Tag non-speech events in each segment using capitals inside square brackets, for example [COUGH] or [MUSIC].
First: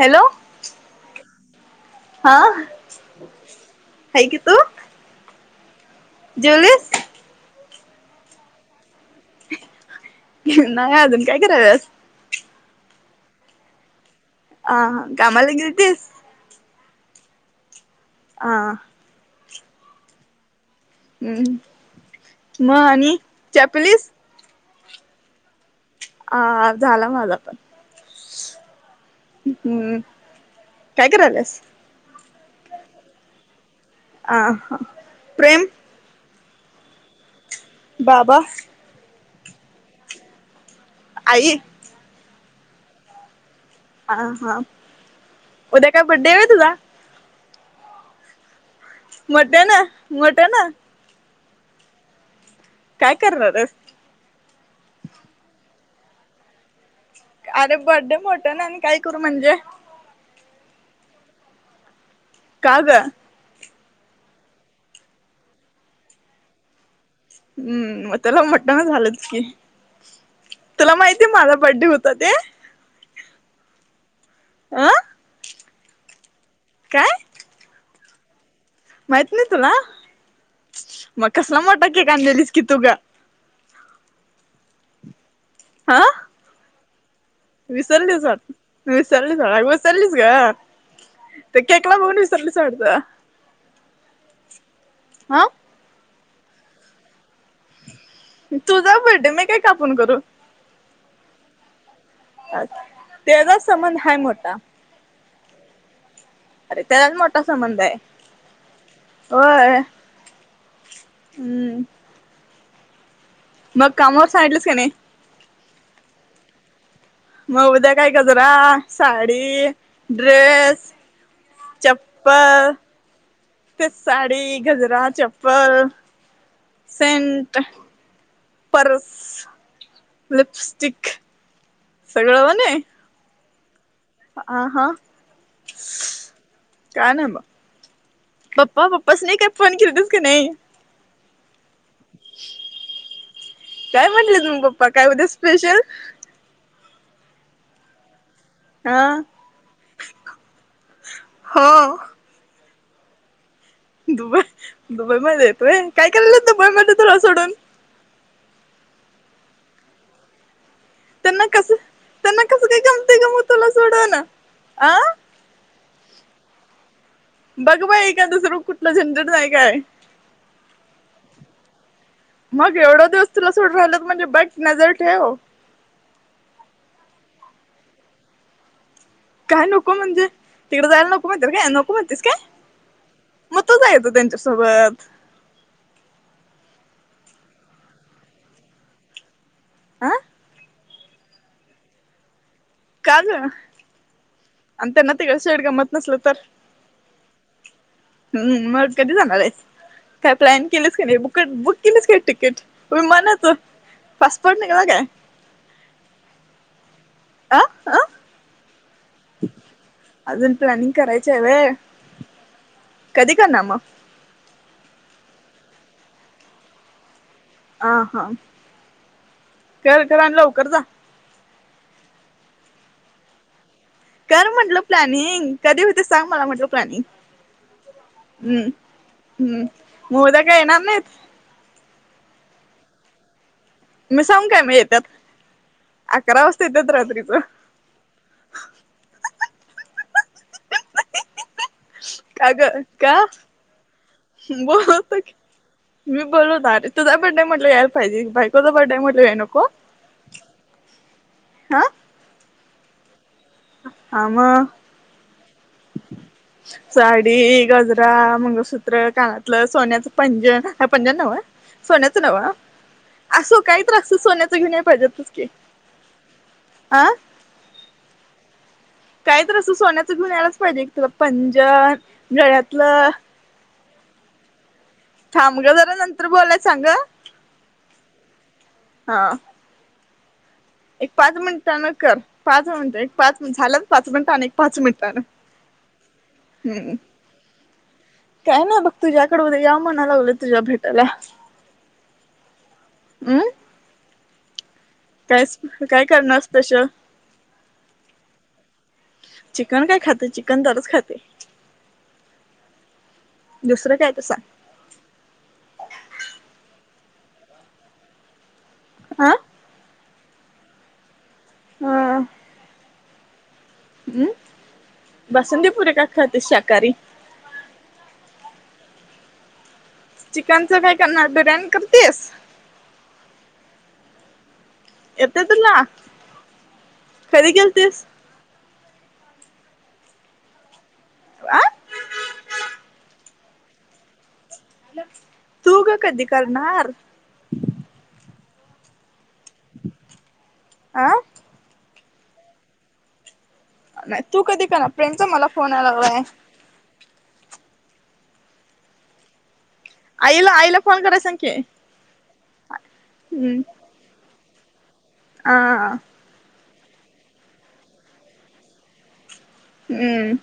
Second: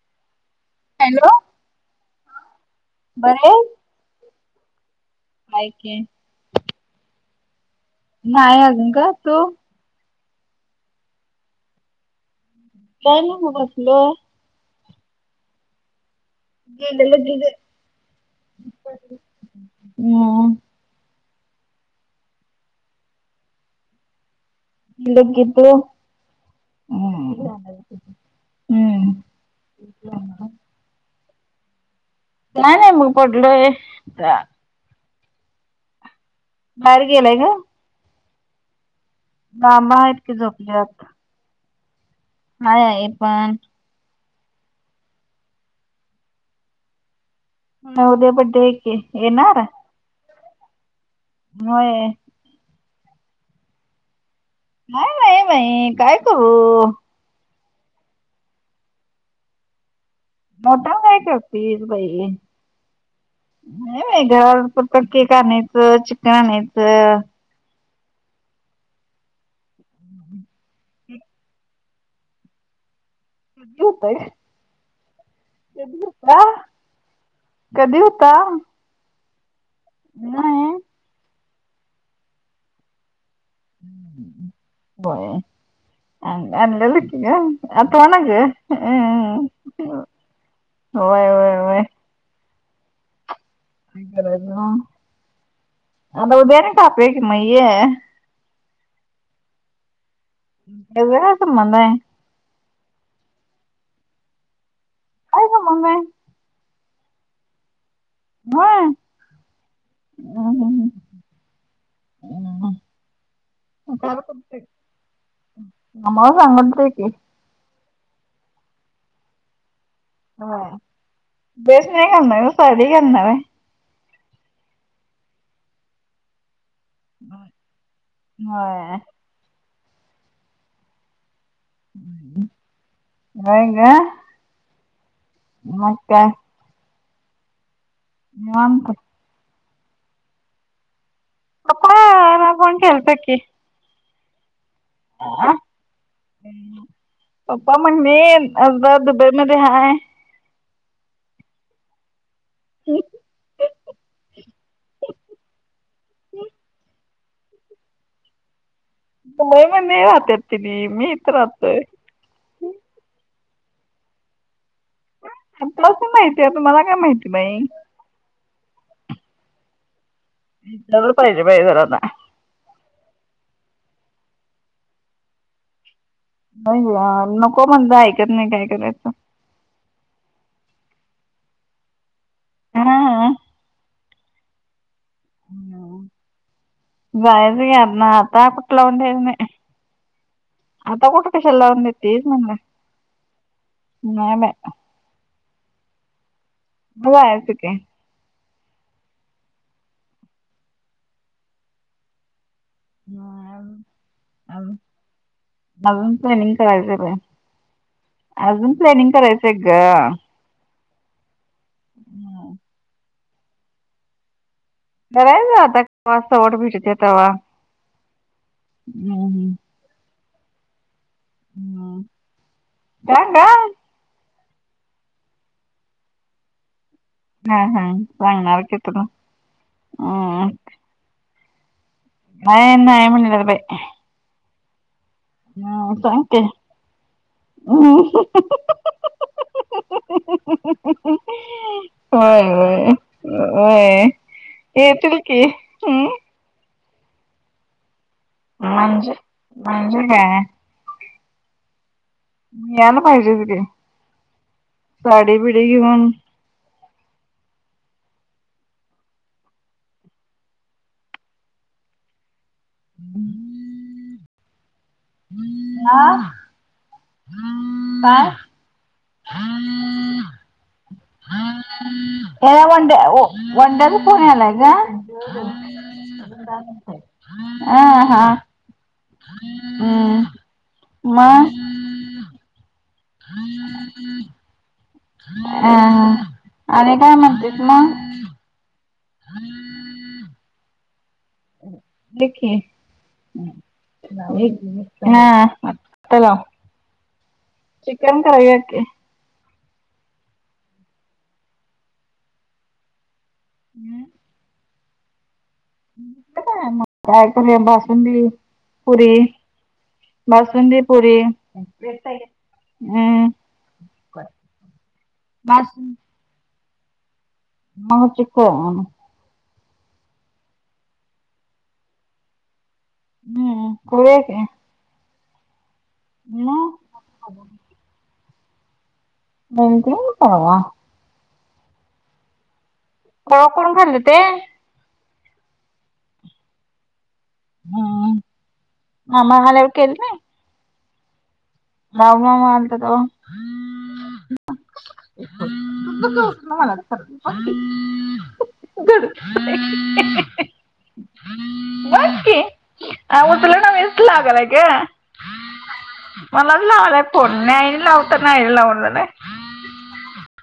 Hello! Hello. हा बरे हाय की तू. हाय की. जेवलीस? नाही अजून का, तू? नाही अजून, काय करायलास? जायला म बसलो. अ कामाला गेली तिस? गेंदले भीगं. आ. हम्. हम् म आणि चहा पिलीस? लगीतो. हा झाला माझा पण, हम्म हम्म. काय कराल्यास? काय नाय मी पडलोय. अ बाहेर हा प्रेम. बाहेर गेलाय का. बाबा. बाबा आहेत की झोपल्यात. आई. आहे आई पण. हा हा उद्या काय बर्थडे हाय होय तुझा. उद्या बडडे आहे की. येणार मोठ्यानं मोठ्यानं. होय. काय करनार हाईस. काय नाही बाई काय करू. अरे बड्डे मोठ्यानं आणि काय करू म्हणजे. मोठा काय करतीस बाई. का गं. नाही बाई घरापुरतं केक आणायचं चिकन आणायचं. हम्म मग त्याला मटण झालंच की. तुला माहितीय माझा बड्डे होता ते. त होतय. आ. कधी हुता. काय. कधी होता. माहित नाही तुला. होय. मग कसला मोठा केक आणल्यालीस तू गं. बाई ह अ अ अनलं लकी ग आठवना विसलीस ग विलीस ब चालीस घ होय होय तर होय केकला बघूनस सलसडत हा आता उ दे्यान काप क मये तुझा बड्डे मी काय कापून करू ते व कमलाय अच तेचा संबंध हाय मोठा काय ग मम्मे अरे त्यालाच मोठा संबंध आहे होय हम्म् होय हम्म. हम्म मग कामावर सांगितलंस का नाही आम्हाला सांगितलय की. मग उद्या काय गजरा साडी होय ड्रेस चप्पल काय नाव ये ते साडी गजरा चप्पल सेंट होय पर्स लिपस्टिक सगळं बणे नाहीईंग आ हा मका का ना म पप्पा निवांत पप्पाच नाही काय फोन केले तस का नाही पपा ना बण केल्तकी काय म्हटले तुम् पप्पा काय होत्या स्पेशल पा्पा म्हणणे असदा हा दुबे म रहाय हो ह दुबई दुबईमध्ये येतोय काय करायल दुबई म तुला सोडून म मग नाही राहते ति मी इथ त्यांना कसं राहतोय त्यांना कसं काही गमते गम तुला सोडव ना अ लास माहिती आहे तुम्हाला काय माहिती बाई बघ बा एका तुसर कुठला झंडट नाही काय पाहिजे बाहिजरना मग एवढा दिवस तुला सोड राहिल म्हणजे बट नजर ठेव नाही नको म्हणत ऐकत नाही काय करायचं काय नको म्हणजे तिकडे जायला नको माहिती काय नको माहितीस काय हा येत त्यांच्यासोबत ह भयस घ ना आता आपठला उंे नाही आह आता कठ काेशलवरण य तेज म्ह काज अंत ना ते का शडग मत नसल तर हला आहेसक हम् मग कधी जामलाय काय प्लॅन केलंच का नाही ब बुक केलंस का तिकीट प मनत फस पड निघला काय अजून प्लॅनिंग करायचं बया अ अ अजून प्लॅनिंग करायचंय ग अजून प्लॅनिंग करायच आहे व कधी करणार मग घराय जाता वावट भेटते तेव्हा आ हा हम्म. कर कर आणि लवकर जा, का काय, कर म्हटलं प्लॅनिंग कधी होते, सांग मला म्हटलं प्लॅनिंग, हा हा सांगणार हम्म की तुला हम्म मग उद्या हम्म. काही येणार नाहीत, नाही नाहीय म्हणलं बाई, मी सांगु काय मी येतात अकरा वाजता येतात रात्रीच, अह ह ह ह ह ह ह का ह ग ह, का होयय वय येतील की हं बोललो होतो आधीच तुझा बर्डे म्हटलं यायला पाहिजे बायकोच बर्थडे म्हणजे म्हटलं याय नको, म्हणजे काय हा, मी याला पाहिजे तिथे, आम, घेऊन साडी गजरा मंगळसूत्र कानातलं सोन्याचं पंजन ह पंजन नव, सोण्या्याच नावा असो काही त्रासत सोन्याच घेऊन पाहिजेत क अं बाय काही तर असं सोन्याचं घेऊन यायलाच पाहिजे एक तुला पंजन नळ्यातलं वंडर पुण्यालाय का, थांब ग जरा नंतर बोलायच सांग ग. आ हा हा ह. एक पाच मिनिटानं कर पाच मिनिटं एक पाच मिनिट झालं पाच मिनिटानं एक पाच मिनिटानं, अहह आणि हम्म काय म्हणतेस मग, काय ना बघ तुझ्याकडे उद्या या म्हणालावलं तुझ्या भेटायला लीह की नाव लिही, कायच काय करणारस तश, चिकन करूयात की, चिकन काय खाता चिकन दररोज खाते, दुसरं काय तसा, आता काय मग काय करुया बासुंदी पुरी, हा बासुंदी पुरी हम्, हम् बसती पुुरे का खात शाकाहारी, हा चिकन, चिकनचं काय करणार बिर्याणी करतियेस, हम्म करुया की येते तुला, म, कधी केलतीस, बँक मन परवा, आं, कोलाकडून खाल्ले ते, तू ग कधी करणार, हम्म मामा आल्यावर केल नाही, आ, बाळू मामा आलते तेव्हा, नाही तू कधी करणार फ्रेंडचा मला फोन आलेला आहे, बड, आईला आईला फोन कराय सांग की, हम्म तू लागलाय का, आह, मला लावयला आहे फोन पन नाही लावत नाही लावून, नाही हम्म.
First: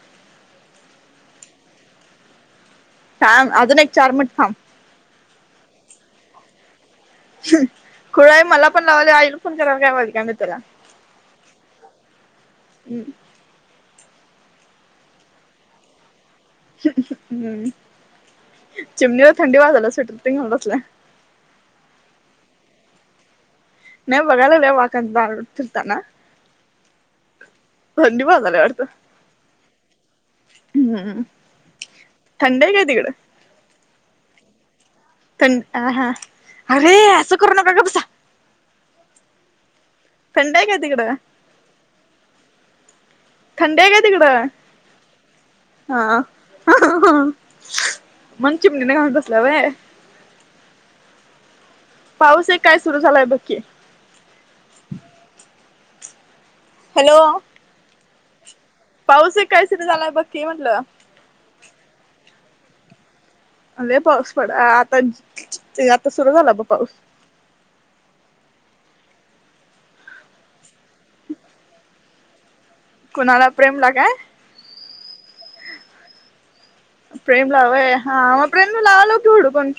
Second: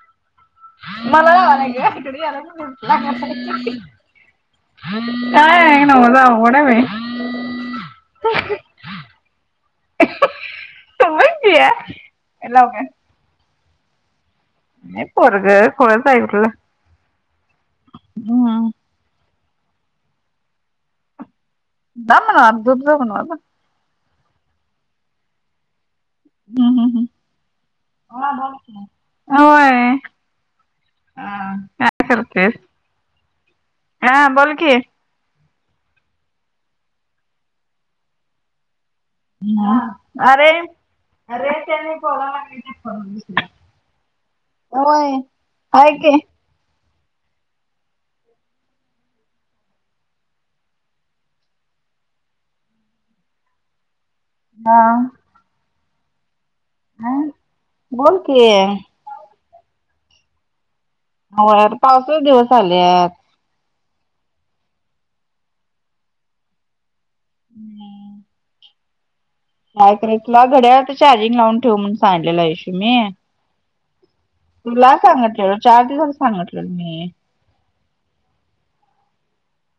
थांब अजून [UNINTELLIGIBLE] एक चार मिनिट थांब [UNINTELLIGIBLE] खुळाय मला पण लावाले आईला फोन कराला काय [INAUDIBLE] मी तुला [UNINTELLIGIBLE] हम्म. नाही पोरगं खुळचं हाय कुठलं हम्म हम्म चिमणीला थंडी वाजाला सुटेर तिनं घेऊनं बसल्या. [UNINTELLIGIBLE] दूध बनवा ना. नेव बघायाला लागले वाकन [UNINTELLIGIBLE] ना. हम्म हम्म वाजायला वाटतं हम्म होय. हम्म काय करतेस थंड हाय काय तिकडं?? हा बोल की पण अहा अरे, असं करू नका गप बसा, ह अरे थंड आहे काय तिकडं अरे त्यांनी पावाला गेले हैत भघ, थंडी हाय काय तिकडं आहे की हा, [INAUDIBLE] मग चिमणी ना घाऊण बसल्या वय, पाऊस एक काय सुरू झालाय बघ की. हा हा हॅलो बोल की पाऊस एक काय सुरू झालयं बघकी म्हंटलं. होय पावसाचं दिवस आलेत. लय पाऊस पडा आतां आता सुरु झाला बघा पाऊसं. [UNINTELLIGIBLE] काय करायचं तुला घड्याळ्याच चार्जिंग लावून ठेव म्हणून सांगितलेलय. कुणाला प्रेम लागाय तुला सांगितलेलं चार दिवस सांगिटलंय मी प्रेम लावय हा मग प्रेम न लावाय लाव की विडिओ कॉन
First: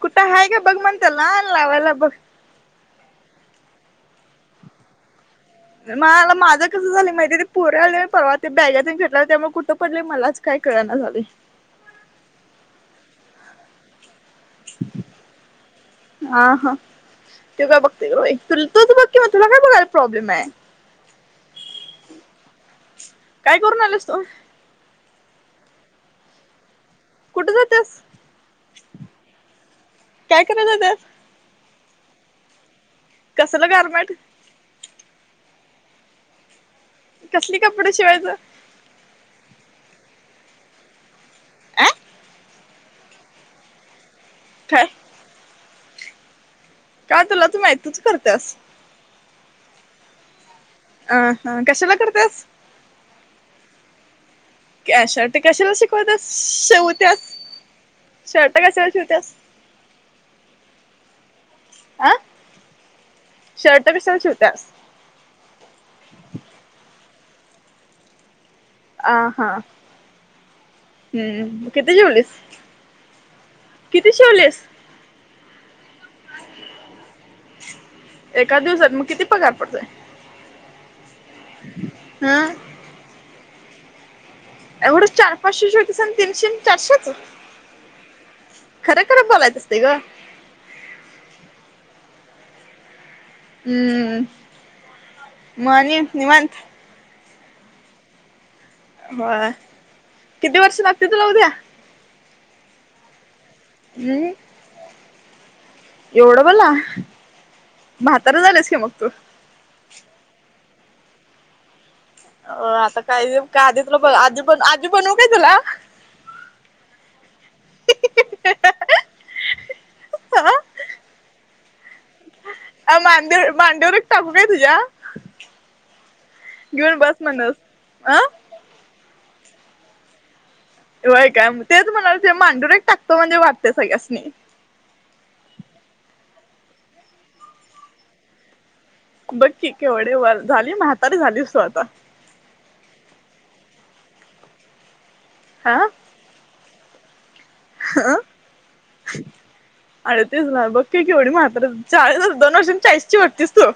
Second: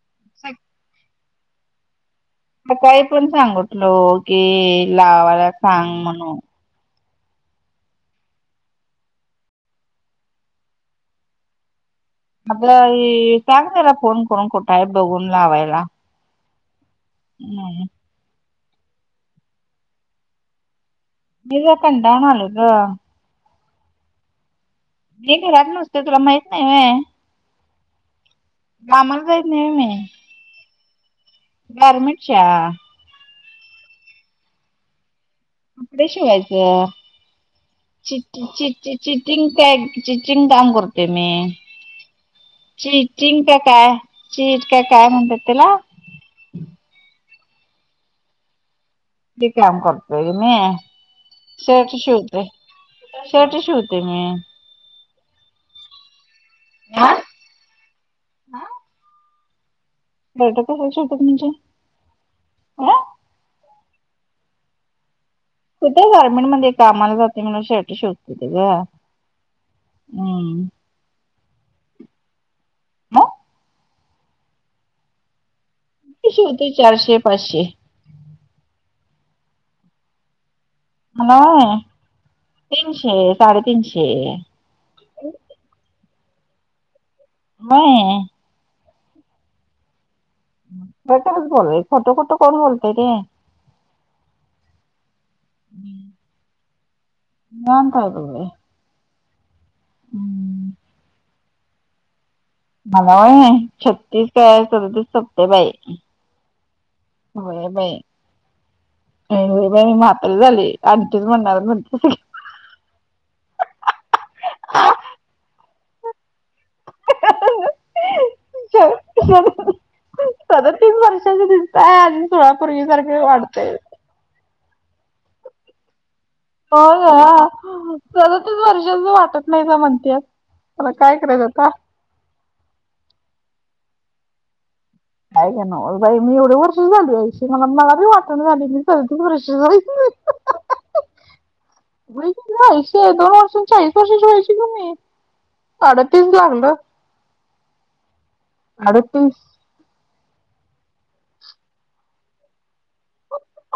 कुठं हाय बघ म्हण त्याला लावयला बघ हा काय पण सांगतलो की लावायला सांग माला म्हणून माझं कसं झालीय माहिती ते पोरा आले परवा ते बॅगा ते घेतल्या त्यामुळे कुठं पडले मलाच काय कळना झालंय. आपला हे सांग जरा फोन करून कुठयं बघून लावायला. हा हा ती काय हम्म बघते ग बाई तूल तूच बघ की मग तुला काय बघाय प्रॉब्लेमाय. मी जरा कंटाळून आले ग काय करून आलेस तू? मी घरात नसते तुला माहित नाय व्हय कुठे जात्यास? कामाला जाईत नाही मी काय करायचाय त्यात गरमेंटचा कसलं गारमेट? कपडे शिवायचं कसली कपडे शिवायचं चिठी चि ते चिचिंग टॅग चिचिंग काम करते मी. अ चिचिंग का काय चीझ का काय म्हणतात त्याला का तुलाच माहित तूच करत्यास. ते काम करतोय मी अ हा कशाला शर्ट करत्यास? शिवतोय. शर्ट शिवते मी. [UNINTELLIGIBLE] शर्ट कशाला शिकवतेस शिवत्यास शर्ट कशाच शिवत्यास [UNINTELLIGIBLE] कशाला शिवत्यास म्हणजे अ अं? शर्ट कशाला शिवत्यास कुठं गारमेंट मध्ये कामाला जाते म्हणून शर्ट शिवतेत ग. आ हा हम्म. हम्म किती शीवलीस? मग किती शिवलेस. कसे, होते चारशे पाचशे. एका दिवसात मग किती पगार पडतोयं. मला व्हय हं तीनशे, साडेतीनशे. एवढं चार-पाचशे शिवतीस आणि तीनशे आणि चारशेचं. व्हय खरं, खरं बोलायच असते गं. खोटं बोलायचं खोटं खोटं कोण बोलतंय ते. हम्म, म आणि निवांत. नाम, काय ग. होय किती वर्ष लागते तुला उद्या? मला व्हय, छत्तीस हम्म ते सदतीस संपतंय बाई. एवढं बाला, होय बाई म्हातार झालेस की मग तूं. होय बाई, मी म्हातारी झाली. आमचीच म्हणणार म्हणते. हो आता काही का, आधी तुला प आजी, पण आजी बनवू काय तुला. [INAUDIBLE] ह सदतीस वर्षाचे दिसताय आणि खुळ्या पोरगी सारख मांडीवर वाटतय. मांडीवर एक टाकू काय तुझा हो ग, अं सदतीस वर्षाच वाटत नाही सां म्हणत्यातं. वय काय, तेच म्हणालतो मांडुरेक टाकतो म्हणजे वाटतंय सगळ्यासनी. काय हे नव्ह बाई मी एवढ वर्षं झाल शी मला, मला भी वाटणा झालय की. बघ की, केवढे वर झाली म्हातारी झालीस तू आतां. व्हयं की गं, शोभा मावशी चाळीस वर्षाची व्हायची कणी, हा अडतीस लागलं. हा. अडतीस. अडतीस ला बघ की, केवढी म्हातारी, चाळीस दोन वर्षांन चाळीस ची होतीस तू.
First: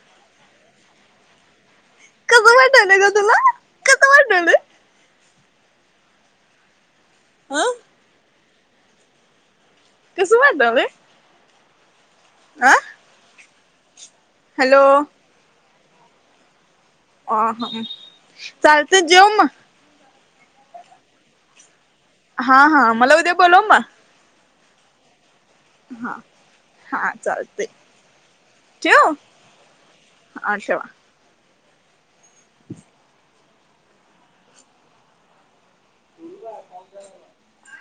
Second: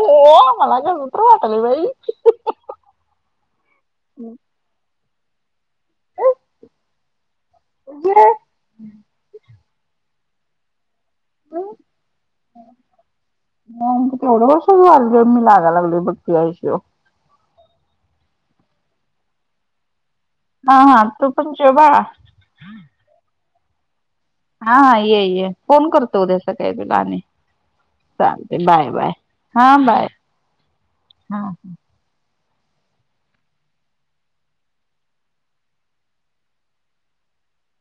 हो मला कसं तर वाटालयं बाई. कसं वाटालयं गं तुला, कसं वाटालयं. अं. म्हणजे कसं वाटालयं? आं. मग एवढं वर्ष झालं मी मागा लागलोय बघ की त्या ईषयावर. आ चालतंय जेव मग. हा हा तू पण जेव बाळा. हा हा मला उद्या बोलव मग. हा हा, ये ये, फोन हा करतो उद्या सकाळी तुला हा आणि. चालतय चालतय बाय बाय, ठेवू हां बाय, हा ठेवा हां. [UNINTELLIGIBLE]